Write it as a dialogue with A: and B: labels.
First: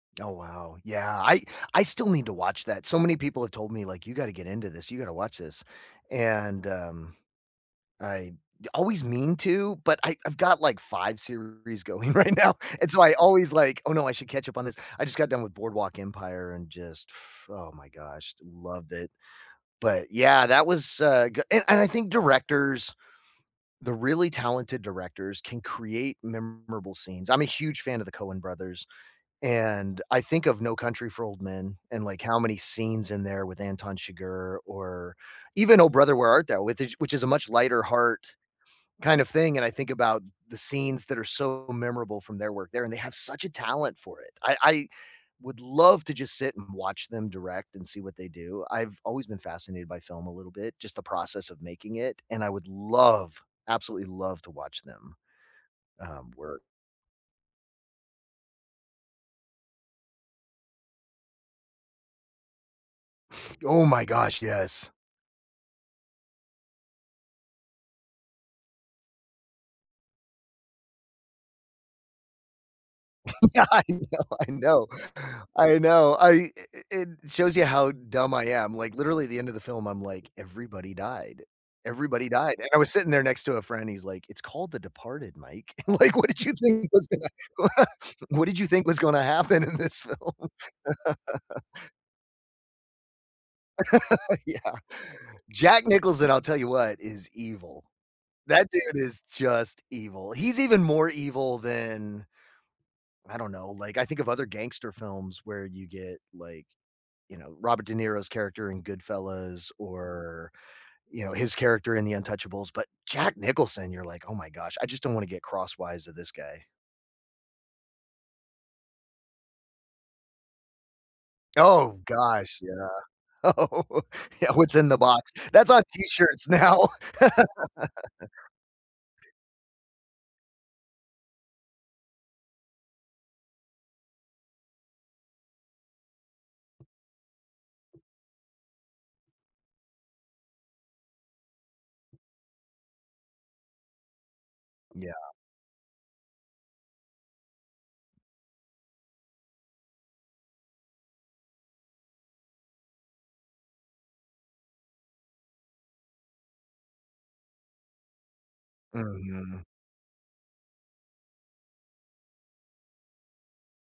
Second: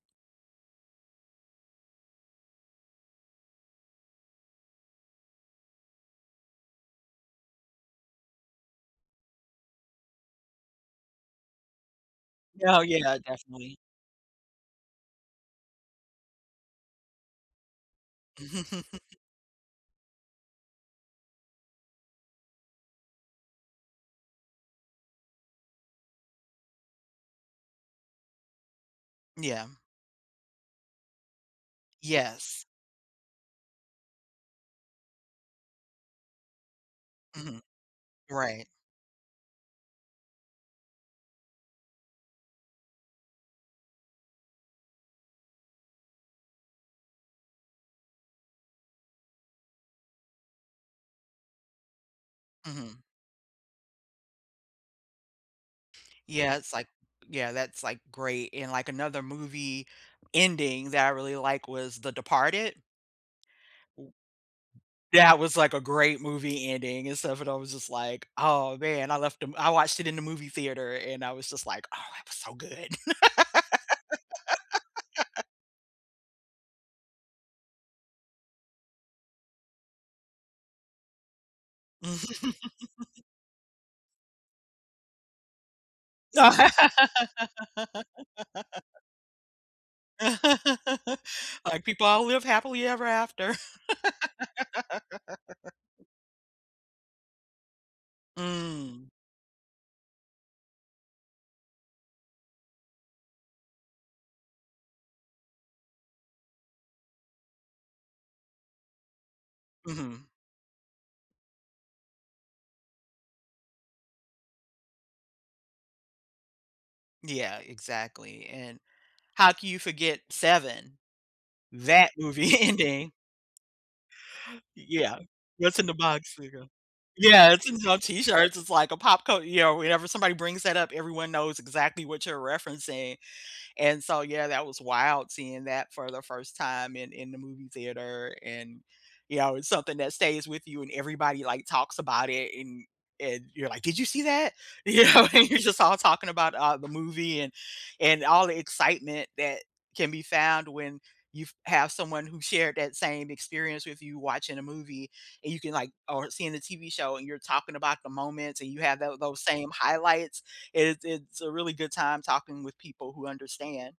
A: Oh, wow. Yeah, I I still need to watch that. So many people have told me, like, "You gotta get into this. You gotta watch this." And, um, I always mean to, but I I've got, like, 5 series going right now.
B: Oh,
A: And, so, I
B: yeah.
A: always
B: Definitely.
A: like, "Oh, no. I should catch up on this." I just got done with Boardwalk Empire and just, f oh, my gosh. Loved it. But, yeah, that was, uh, g and and I think directors, the really talented directors, can create memorable scenes. I'm a huge fan of the Coen brothers,
B: Yeah.
A: and I think of No Country for Old Men and, like, how many
B: Yes.
A: scenes in there with Anton Chigurh, or even Oh Brother, Where Art Thou? with ish which is a much
B: Mhm.
A: lighter heart
B: Right.
A: kind of thing. And I think about the scenes that are so memorable from their work there, and they have such a talent for it. I I would love to just sit and watch them direct, and see what they do. I've always been fascinated by film a little bit, just the process of making it, and I would
B: Mhm.
A: love, absolutely love, to watch them, um,
B: Yeah.
A: work.
B: It's, like yeah, that's, like, great. And, like, another movie ending that I really like was The Departed.
A: Oh my
B: Ooh
A: gosh. Yes.
B: That was like a great movie ending and stuff, and I was just like, "Oh, man." I left them I watched it in the movie theater and I was just like, "Oh, that was so good."
A: Yeah, I know, I know. I know. I i i in it shows you how dumb I am. Like, literally at the end of the film, I'm like, "Everybody died. Everybody died." And I was sitting there next to a friend, he's like, "It's called The Departed, Mike. Like, what did you think was gonna wha what did you think was gonna happen in this film?"
B: Like, "People all live happily ever after."
A: Yeah. Jack Nicholson, I'll tell you what, is evil. That dude
B: Mm.
A: is just evil. He's even more evil than I don't know. Like, I think of other gangster films where you get, like, you know, Robert De Niro's character in Goodfellas
B: Mhm.
A: or, you know, his character in The Untouchables. But Jack Nicholson, you're like, "Oh, my gosh. I just don't wanna get crosswise of this guy."
B: Yeah. Exactly. And, how can you forget Seven?
A: Oh,
B: That movie
A: gosh, yeah.
B: ending
A: Oh, yeah, "What's
B: Y
A: in the
B: yeah.
A: box?" That's
B: "What's
A: on
B: in the box?"
A: T-shirts
B: like a
A: now.
B: Yeah, it's in some T-shirts. It's like a pop cul you know, whenever somebody brings that up, everyone knows exactly what you're referencing. And, so, yeah, that was wild seeing that for the first time in in the movie theater. And, you know, it's something that stays with you and everybody, like, talks about it. And and you're like, "Did you see that?" You
A: Yeah.
B: know? And you're just all talking about, uh, the movie and and all the excitement that can be found when you've have someone who shared that same experience with you watching a movie. And you can, like or seeing the TV show and you're talking about the moments and you have tho those
A: Mhm.
B: same highlights. It's it's a really good time talking with people who understand.